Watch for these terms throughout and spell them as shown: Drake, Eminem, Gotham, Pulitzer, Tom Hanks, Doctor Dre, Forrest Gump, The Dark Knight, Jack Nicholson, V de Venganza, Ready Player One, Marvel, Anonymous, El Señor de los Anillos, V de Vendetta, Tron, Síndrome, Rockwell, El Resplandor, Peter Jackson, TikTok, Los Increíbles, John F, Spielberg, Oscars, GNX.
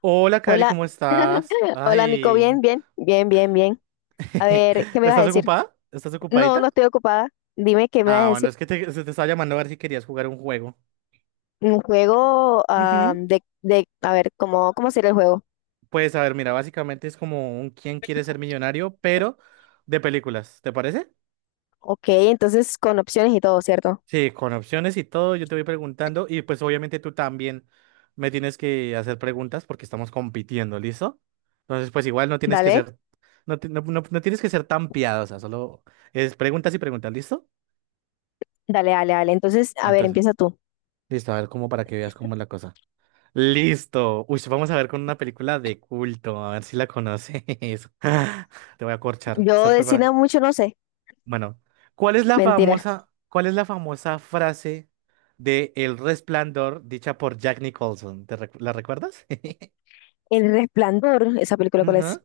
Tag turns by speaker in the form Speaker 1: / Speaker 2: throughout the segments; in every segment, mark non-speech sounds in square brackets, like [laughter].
Speaker 1: Hola, Cari,
Speaker 2: Hola,
Speaker 1: ¿cómo estás?
Speaker 2: [laughs] hola Nico, bien,
Speaker 1: Ay,
Speaker 2: bien, bien, bien, bien. A
Speaker 1: [laughs]
Speaker 2: ver, ¿qué me vas a
Speaker 1: ¿estás
Speaker 2: decir?
Speaker 1: ocupada? ¿Estás
Speaker 2: No,
Speaker 1: ocupadita?
Speaker 2: no estoy ocupada. Dime qué me vas a
Speaker 1: Bueno,
Speaker 2: decir.
Speaker 1: es que se te estaba llamando a ver si querías jugar un juego.
Speaker 2: Un juego ah,
Speaker 1: Ujú.
Speaker 2: a ver, ¿cómo sería el juego?
Speaker 1: Pues a ver, mira, básicamente es como un quién quiere ser millonario, pero de películas, ¿te parece?
Speaker 2: Ok, entonces con opciones y todo, ¿cierto?
Speaker 1: Sí, con opciones y todo, yo te voy preguntando y pues obviamente tú también me tienes que hacer preguntas porque estamos compitiendo, ¿listo? Entonces, pues igual no tienes que
Speaker 2: Dale,
Speaker 1: ser, no, no, no tienes que ser tan piadosa, solo es preguntas y preguntas, ¿listo?
Speaker 2: dale, dale, dale. Entonces, a ver,
Speaker 1: Entonces,
Speaker 2: empieza tú.
Speaker 1: listo, a ver cómo, para que veas cómo es la cosa. Listo. Uy, sí, vamos a ver con una película de culto, a ver si la conoces. [laughs] Te voy a corchar.
Speaker 2: Yo
Speaker 1: ¿Estás
Speaker 2: de cine
Speaker 1: preparada?
Speaker 2: mucho no sé.
Speaker 1: Bueno,
Speaker 2: Mentira.
Speaker 1: ¿cuál es la famosa frase de El Resplandor dicha por Jack Nicholson? ¿La recuerdas? [laughs]
Speaker 2: El Resplandor, esa película, ¿cuál es?
Speaker 1: Ujú.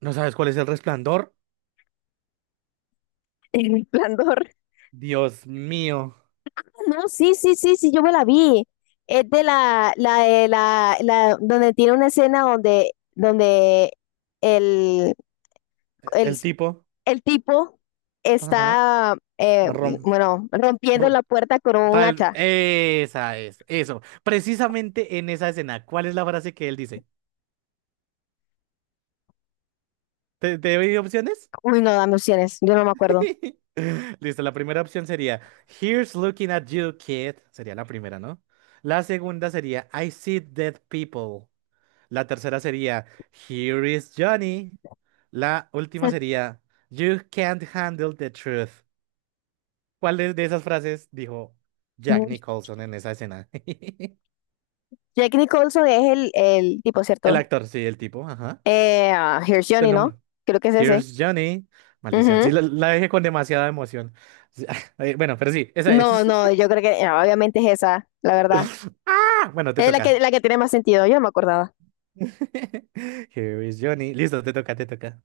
Speaker 1: ¿No sabes cuál es El Resplandor?
Speaker 2: [laughs] El Resplandor.
Speaker 1: Dios mío,
Speaker 2: No, sí, sí, sí, sí, yo me la vi. Es de la de la, donde tiene una escena donde el, el,
Speaker 1: el tipo.
Speaker 2: el tipo
Speaker 1: Ajá.
Speaker 2: está,
Speaker 1: Rom,
Speaker 2: bueno, rompiendo
Speaker 1: rom-
Speaker 2: la puerta con un
Speaker 1: Tal,
Speaker 2: hacha.
Speaker 1: esa es, eso. Precisamente en esa escena, ¿cuál es la frase que él dice? ¿Te doy opciones?
Speaker 2: Uy, no, dame opciones, yo no me acuerdo.
Speaker 1: [laughs] Listo, la primera opción sería Here's looking at you, kid. Sería la primera, ¿no? La segunda sería I see dead people. La tercera sería Here is Johnny. La última sería You can't handle the truth. ¿Cuál de esas frases dijo Jack
Speaker 2: Uy.
Speaker 1: Nicholson en esa escena? [laughs]
Speaker 2: Jack Nicholson es el tipo,
Speaker 1: El
Speaker 2: ¿cierto?
Speaker 1: actor, sí, el tipo, ajá.
Speaker 2: Ah, Here's
Speaker 1: Es el
Speaker 2: Johnny, ¿no?
Speaker 1: nombre.
Speaker 2: Creo que es ese.
Speaker 1: Here's Johnny. Maldición,
Speaker 2: Ujú.
Speaker 1: sí, la dejé con demasiada emoción. Sí, [laughs] bueno, pero sí, esa
Speaker 2: No,
Speaker 1: es.
Speaker 2: no, yo creo que obviamente es esa, la
Speaker 1: [laughs]
Speaker 2: verdad.
Speaker 1: Ah, bueno, te
Speaker 2: Es la que,
Speaker 1: toca.
Speaker 2: la que tiene más sentido, yo no me acordaba.
Speaker 1: [laughs] Here is Johnny. Listo, te toca, te toca.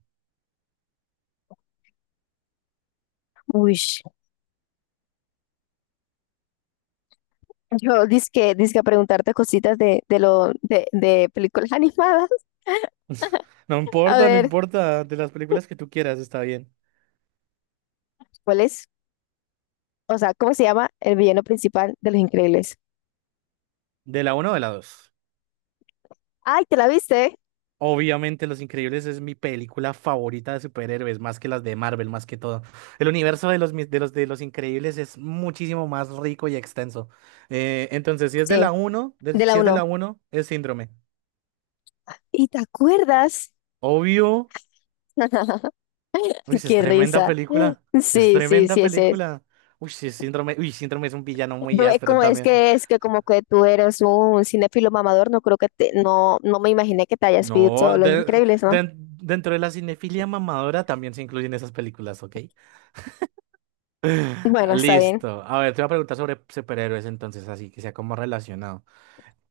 Speaker 2: Uy. Yo dizque a preguntarte cositas de lo de películas animadas. [laughs]
Speaker 1: [laughs] No
Speaker 2: A
Speaker 1: importa, no
Speaker 2: ver,
Speaker 1: importa. De las películas que tú quieras, está bien.
Speaker 2: ¿cuál es? O sea, ¿cómo se llama el villano principal de Los Increíbles?
Speaker 1: ¿De la uno o de la dos?
Speaker 2: Ay, ¿te la viste?
Speaker 1: Obviamente, Los Increíbles es mi película favorita de superhéroes, más que las de Marvel, más que todo. El universo de de de los Increíbles es muchísimo más rico y extenso. Entonces, si es de
Speaker 2: Sí,
Speaker 1: la uno,
Speaker 2: de
Speaker 1: si
Speaker 2: la
Speaker 1: es de
Speaker 2: uno.
Speaker 1: la uno, es Síndrome.
Speaker 2: ¿Y te acuerdas?
Speaker 1: Obvio.
Speaker 2: [laughs]
Speaker 1: Uy, sí, es
Speaker 2: Qué
Speaker 1: tremenda
Speaker 2: risa.
Speaker 1: película. Es
Speaker 2: Sí, sí,
Speaker 1: tremenda
Speaker 2: sí, ese es.
Speaker 1: película. Uy, sí, Síndrome. Uy, Síndrome es un villano muy
Speaker 2: Yo,
Speaker 1: áspero
Speaker 2: como es
Speaker 1: también.
Speaker 2: que es que como que tú eres un cinéfilo mamador, no creo que te, no, no me imaginé que te hayas visto
Speaker 1: No,
Speaker 2: Los Increíbles, ¿no?
Speaker 1: dentro de la cinefilia mamadora también se incluyen esas películas, ¿ok? [laughs]
Speaker 2: Bueno, está bien.
Speaker 1: Listo. A ver, te voy a preguntar sobre superhéroes entonces, así que sea como relacionado.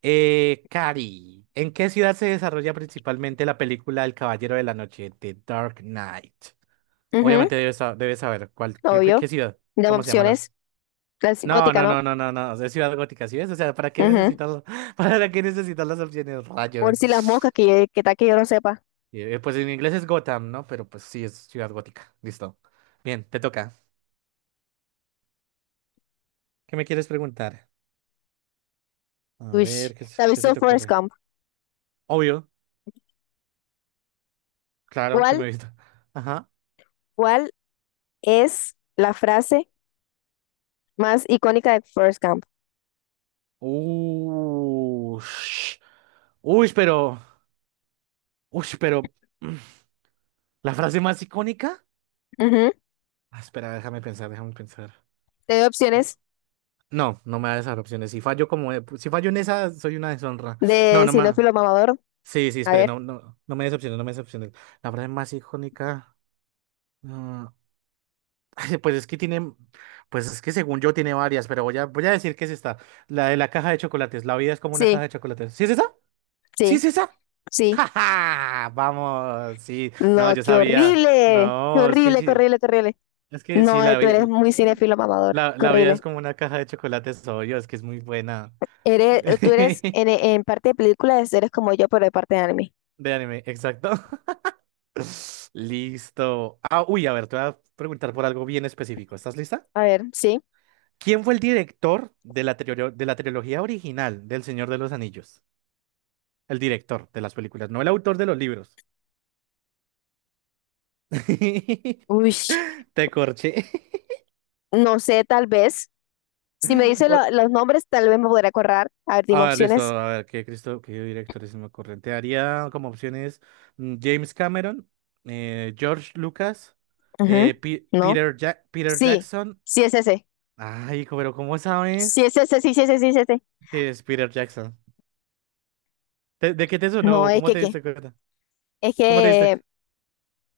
Speaker 1: Cari, ¿en qué ciudad se desarrolla principalmente la película El Caballero de la Noche, The Dark Knight?
Speaker 2: Ujú,
Speaker 1: Obviamente debes saber cuál,
Speaker 2: obvio.
Speaker 1: qué ciudad,
Speaker 2: De
Speaker 1: cómo se llaman las...
Speaker 2: opciones, clásica,
Speaker 1: No,
Speaker 2: gótica,
Speaker 1: no, no, no, no, no, es ciudad gótica, ¿sí ves? O sea, ¿para qué
Speaker 2: ¿no?
Speaker 1: necesitas, [laughs] para qué necesitas las opciones,
Speaker 2: Por
Speaker 1: rayos?
Speaker 2: si las moscas, que tal que yo no sepa.
Speaker 1: Y, pues en inglés es Gotham, ¿no? Pero pues sí, es ciudad gótica. Listo. Bien, te toca. ¿Qué me quieres preguntar? A
Speaker 2: Uy,
Speaker 1: ver,
Speaker 2: ¿te has
Speaker 1: ¿qué se
Speaker 2: visto
Speaker 1: te
Speaker 2: Forrest
Speaker 1: ocurre?
Speaker 2: Gump?
Speaker 1: Obvio, claro que me he
Speaker 2: ¿Cuál,
Speaker 1: visto. [laughs] Ajá.
Speaker 2: cuál es la frase más icónica de Forrest Gump?
Speaker 1: Ush. Uy, pero. Uy, pero. [clears throat] mm, ¿la frase más icónica?
Speaker 2: Ujú.
Speaker 1: Ah, espera, déjame pensar, déjame pensar.
Speaker 2: Te doy opciones
Speaker 1: No, no me da esas opciones. Si fallo en esa, soy una deshonra. No,
Speaker 2: de
Speaker 1: no me.
Speaker 2: sinófilo mamador.
Speaker 1: Sí, sí,
Speaker 2: A
Speaker 1: espere,
Speaker 2: ver.
Speaker 1: no, no, no me des opciones, no me des opciones. La frase más icónica. ah, [laughs] Ay, pues es que tiene, pues es que según yo tiene varias, pero voy a decir que es esta, la de la caja de chocolates. La vida es como una
Speaker 2: Sí,
Speaker 1: caja de chocolates. ¿Sí es esa? ¿Sí
Speaker 2: sí,
Speaker 1: es esa? [laughs]
Speaker 2: sí.
Speaker 1: ¡Ja, ja! Vamos, sí. No,
Speaker 2: No,
Speaker 1: yo
Speaker 2: qué
Speaker 1: sabía.
Speaker 2: horrible. Qué
Speaker 1: No,
Speaker 2: horrible, qué horrible, qué horrible.
Speaker 1: es que sí,
Speaker 2: No,
Speaker 1: la
Speaker 2: tú
Speaker 1: vida,
Speaker 2: eres muy cinéfilo mamador. Qué
Speaker 1: la vida es
Speaker 2: horrible.
Speaker 1: como una caja de chocolates, obvio, es que es muy buena.
Speaker 2: Tú eres
Speaker 1: [laughs]
Speaker 2: en parte de películas, eres como yo, pero de parte de anime.
Speaker 1: De anime, exacto. [laughs] Listo. Ah, uy, a ver, te voy a preguntar por algo bien específico. ¿Estás lista?
Speaker 2: A ver, sí.
Speaker 1: ¿Quién fue el director de de la trilogía original del Señor de los Anillos? El director de las películas, no el autor de los libros. [laughs]
Speaker 2: Uy.
Speaker 1: Te corché.
Speaker 2: No sé, tal vez. Si me dice
Speaker 1: [laughs] O-
Speaker 2: los nombres, tal vez me podré acordar. A ver, dime
Speaker 1: Ah, listo.
Speaker 2: opciones.
Speaker 1: A ver, Cristo, qué director es me ocurre? Haría como opciones: James Cameron, George Lucas,
Speaker 2: Ujú, no.
Speaker 1: Peter, Peter
Speaker 2: Sí,
Speaker 1: Jackson.
Speaker 2: sí es ese.
Speaker 1: Ay, pero ¿cómo
Speaker 2: Sí
Speaker 1: sabes?
Speaker 2: es ese, sí, sí sí ese, sí es ese.
Speaker 1: Sí, es Peter Jackson. ¿De qué te
Speaker 2: No,
Speaker 1: sonó?
Speaker 2: es
Speaker 1: ¿Cómo
Speaker 2: que,
Speaker 1: te
Speaker 2: ¿qué?
Speaker 1: diste cuenta?
Speaker 2: Es
Speaker 1: ¿Cómo te diste?
Speaker 2: que...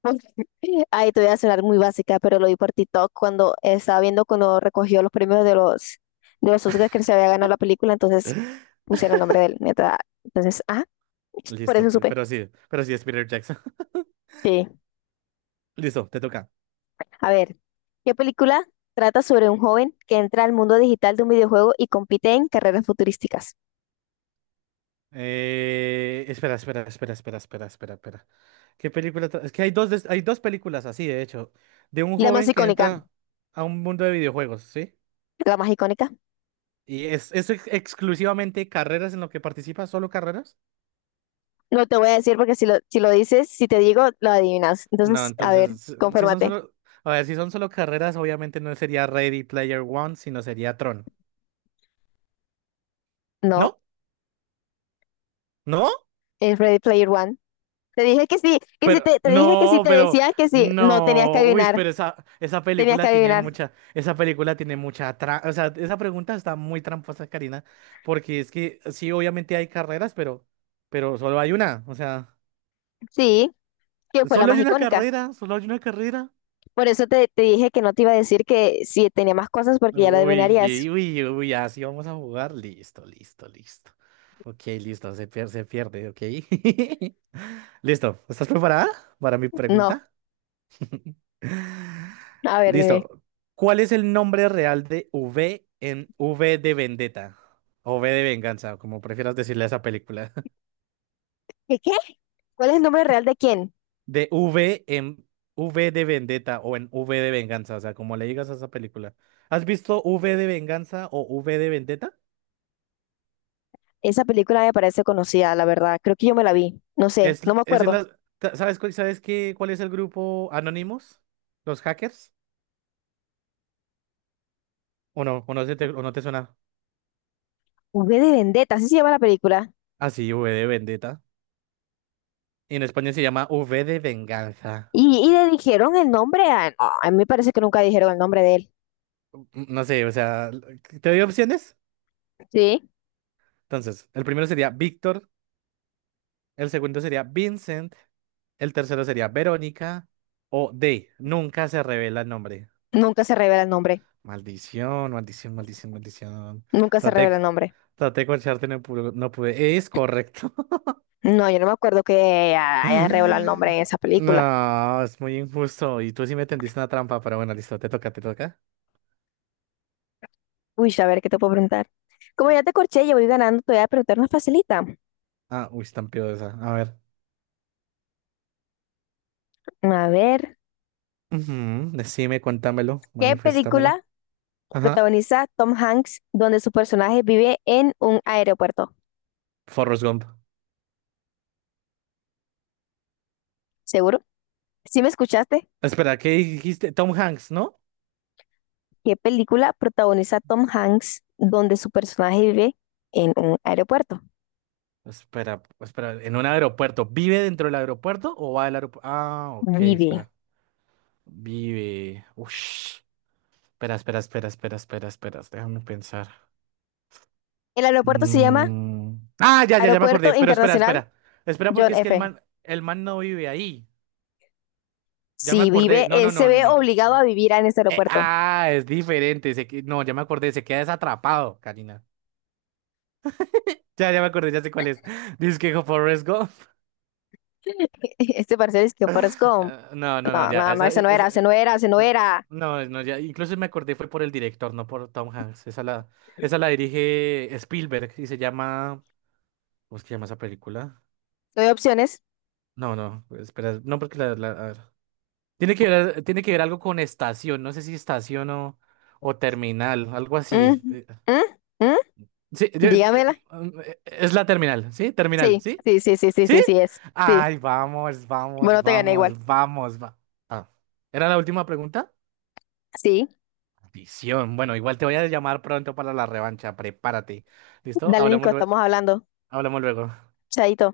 Speaker 2: [laughs] Ay, te voy a sonar muy básica, pero lo vi por TikTok cuando estaba viendo cuando recogió los premios de los Oscars que se había ganado la película, entonces pusieron el nombre de él. Neta. Entonces, ah, por
Speaker 1: Listo,
Speaker 2: eso supe.
Speaker 1: pero sí es Peter Jackson.
Speaker 2: Sí.
Speaker 1: [laughs] Listo, te toca.
Speaker 2: A ver, ¿qué película trata sobre un joven que entra al mundo digital de un videojuego y compite en carreras futurísticas?
Speaker 1: Espera, espera, espera, espera, espera, espera, espera. Es que hay dos, hay dos películas así, de hecho, de un
Speaker 2: La más
Speaker 1: joven que
Speaker 2: icónica,
Speaker 1: entra a un mundo de videojuegos, ¿sí?
Speaker 2: la más icónica.
Speaker 1: Y es, exclusivamente carreras en lo que participa, solo carreras.
Speaker 2: No te voy a decir porque si lo dices, si te digo, lo adivinas.
Speaker 1: No,
Speaker 2: Entonces, a ver,
Speaker 1: entonces, si son
Speaker 2: conférmate.
Speaker 1: solo, a ver, si son solo carreras, obviamente no sería Ready Player One, sino sería Tron.
Speaker 2: No,
Speaker 1: ¿No? ¿No?
Speaker 2: es Ready Player One. Te dije que sí, que si
Speaker 1: Pero,
Speaker 2: te, te dije que si
Speaker 1: no,
Speaker 2: te
Speaker 1: pero,
Speaker 2: decía que sí. No, tenías que
Speaker 1: no. Uy,
Speaker 2: adivinar,
Speaker 1: pero esa
Speaker 2: tenías que
Speaker 1: película tiene
Speaker 2: adivinar.
Speaker 1: mucha, esa película tiene o sea, esa pregunta está muy tramposa, Karina, porque es que sí, obviamente hay carreras, pero solo hay una. O sea,
Speaker 2: Sí, que fue la
Speaker 1: solo hay
Speaker 2: más
Speaker 1: una
Speaker 2: icónica.
Speaker 1: carrera, solo hay una carrera.
Speaker 2: Por eso te dije que no te iba a decir que si tenía más cosas porque ya la adivinarías.
Speaker 1: Uy, uy, así vamos a jugar. Listo, listo, listo. Ok, listo, se pierde, ok. [laughs] Listo, ¿estás preparada para mi
Speaker 2: No,
Speaker 1: pregunta? [laughs]
Speaker 2: a ver, dime.
Speaker 1: Listo. ¿Cuál es el nombre real de V en V de Vendetta? O V de Venganza, como prefieras decirle a esa película. [laughs]
Speaker 2: ¿Qué qué? ¿Cuál es el nombre real de quién?
Speaker 1: De V en V de Vendetta o en V de Venganza, o sea, como le digas a esa película. ¿Has visto V de Venganza o V de Vendetta?
Speaker 2: Esa película me parece conocida, la verdad. Creo que yo me la
Speaker 1: Eh,
Speaker 2: vi. No sé, no me
Speaker 1: Es en
Speaker 2: acuerdo.
Speaker 1: las... ¿sabes qué, cuál es el grupo Anonymous? ¿Los hackers? ¿O no? ¿O no te suena?
Speaker 2: V de Vendetta, así se llama la película.
Speaker 1: Ah, sí, V de Vendetta. Y en España se llama V de Venganza.
Speaker 2: Y le dijeron el nombre no, a mí me parece que nunca dijeron el nombre de él.
Speaker 1: No sé, o sea, ¿te doy opciones?
Speaker 2: Sí.
Speaker 1: Entonces, el primero sería Víctor, el segundo sería Vincent, el tercero sería Verónica o D. Nunca se revela el nombre.
Speaker 2: Nunca se revela el nombre.
Speaker 1: Maldición, maldición, maldición, maldición.
Speaker 2: Nunca se
Speaker 1: Traté,
Speaker 2: revela el nombre.
Speaker 1: traté de corcharte, no pude, no pude. Es correcto.
Speaker 2: No, yo no me acuerdo que hayan revelado el nombre en
Speaker 1: [laughs]
Speaker 2: esa película.
Speaker 1: No, es muy injusto. Y tú sí me tendiste una trampa, pero bueno, listo, te toca, te toca.
Speaker 2: Uy, a ver, ¿qué te puedo preguntar? Como ya te corché, yo voy ganando, te voy a preguntar una facilita.
Speaker 1: Ah, uy, es tan piadosa. A ver.
Speaker 2: A ver,
Speaker 1: Ujú, decime, cuéntamelo,
Speaker 2: ¿qué
Speaker 1: maniféstamelo.
Speaker 2: película
Speaker 1: Ajá.
Speaker 2: protagoniza Tom Hanks donde su personaje vive en un aeropuerto?
Speaker 1: Forrest Gump.
Speaker 2: ¿Seguro? ¿Sí me escuchaste?
Speaker 1: Espera, ¿qué dijiste? Tom Hanks, ¿no?
Speaker 2: ¿Qué película protagoniza Tom Hanks donde su personaje vive en un aeropuerto?
Speaker 1: Espera, espera, en un aeropuerto. ¿Vive dentro del aeropuerto o va al aeropuerto? Ah, ok,
Speaker 2: Vive.
Speaker 1: espera. Vive. Ush. Espera, espera, espera, espera, espera, espera. Déjame pensar.
Speaker 2: El aeropuerto se llama
Speaker 1: Mm. Ah, ya, ya, ya me
Speaker 2: Aeropuerto
Speaker 1: acordé. Pero espera,
Speaker 2: Internacional
Speaker 1: espera. Espera, porque
Speaker 2: John
Speaker 1: es que
Speaker 2: F.
Speaker 1: el man no vive ahí. Ya me
Speaker 2: Si
Speaker 1: acordé.
Speaker 2: vive,
Speaker 1: No,
Speaker 2: él
Speaker 1: no,
Speaker 2: se
Speaker 1: no,
Speaker 2: ve
Speaker 1: no.
Speaker 2: obligado a vivir en ese aeropuerto.
Speaker 1: Es diferente. No, ya me acordé. Se queda desatrapado, Karina. Ya, ya me acordé, ya sé cuál es. [laughs] Dice que Forrest Gump.
Speaker 2: [laughs] Este parcial es que Forrest Gump.
Speaker 1: No, no, no,
Speaker 2: No,
Speaker 1: ya.
Speaker 2: no, no, ese no era, ese no era, ese no
Speaker 1: No,
Speaker 2: era.
Speaker 1: no, no, ya. Incluso me acordé, fue por el director, no por Tom Hanks. Esa la dirige Spielberg y se llama. ¿Cómo es que se llama esa película?
Speaker 2: Doy opciones.
Speaker 1: No, no, espera. No, porque a ver. Tiene que ver, tiene que ver algo con estación. No sé si estación o terminal, algo así.
Speaker 2: Mm, mm, mm.
Speaker 1: Sí, yo- eh,
Speaker 2: Dígamela.
Speaker 1: es la terminal, ¿sí? Terminal,
Speaker 2: Sí,
Speaker 1: ¿sí?
Speaker 2: sí, sí, sí, sí,
Speaker 1: ¿Sí?
Speaker 2: sí, sí es. Sí.
Speaker 1: Ay, vamos, vamos,
Speaker 2: Bueno, te gané igual.
Speaker 1: vamos, vamos, va. Ah, ¿era la última pregunta?
Speaker 2: Sí,
Speaker 1: Visión. Bueno, igual te voy a llamar pronto para la revancha. Prepárate. ¿Listo?
Speaker 2: dale, Nico,
Speaker 1: Hablamos,
Speaker 2: estamos hablando.
Speaker 1: hablamos luego.
Speaker 2: Chaito.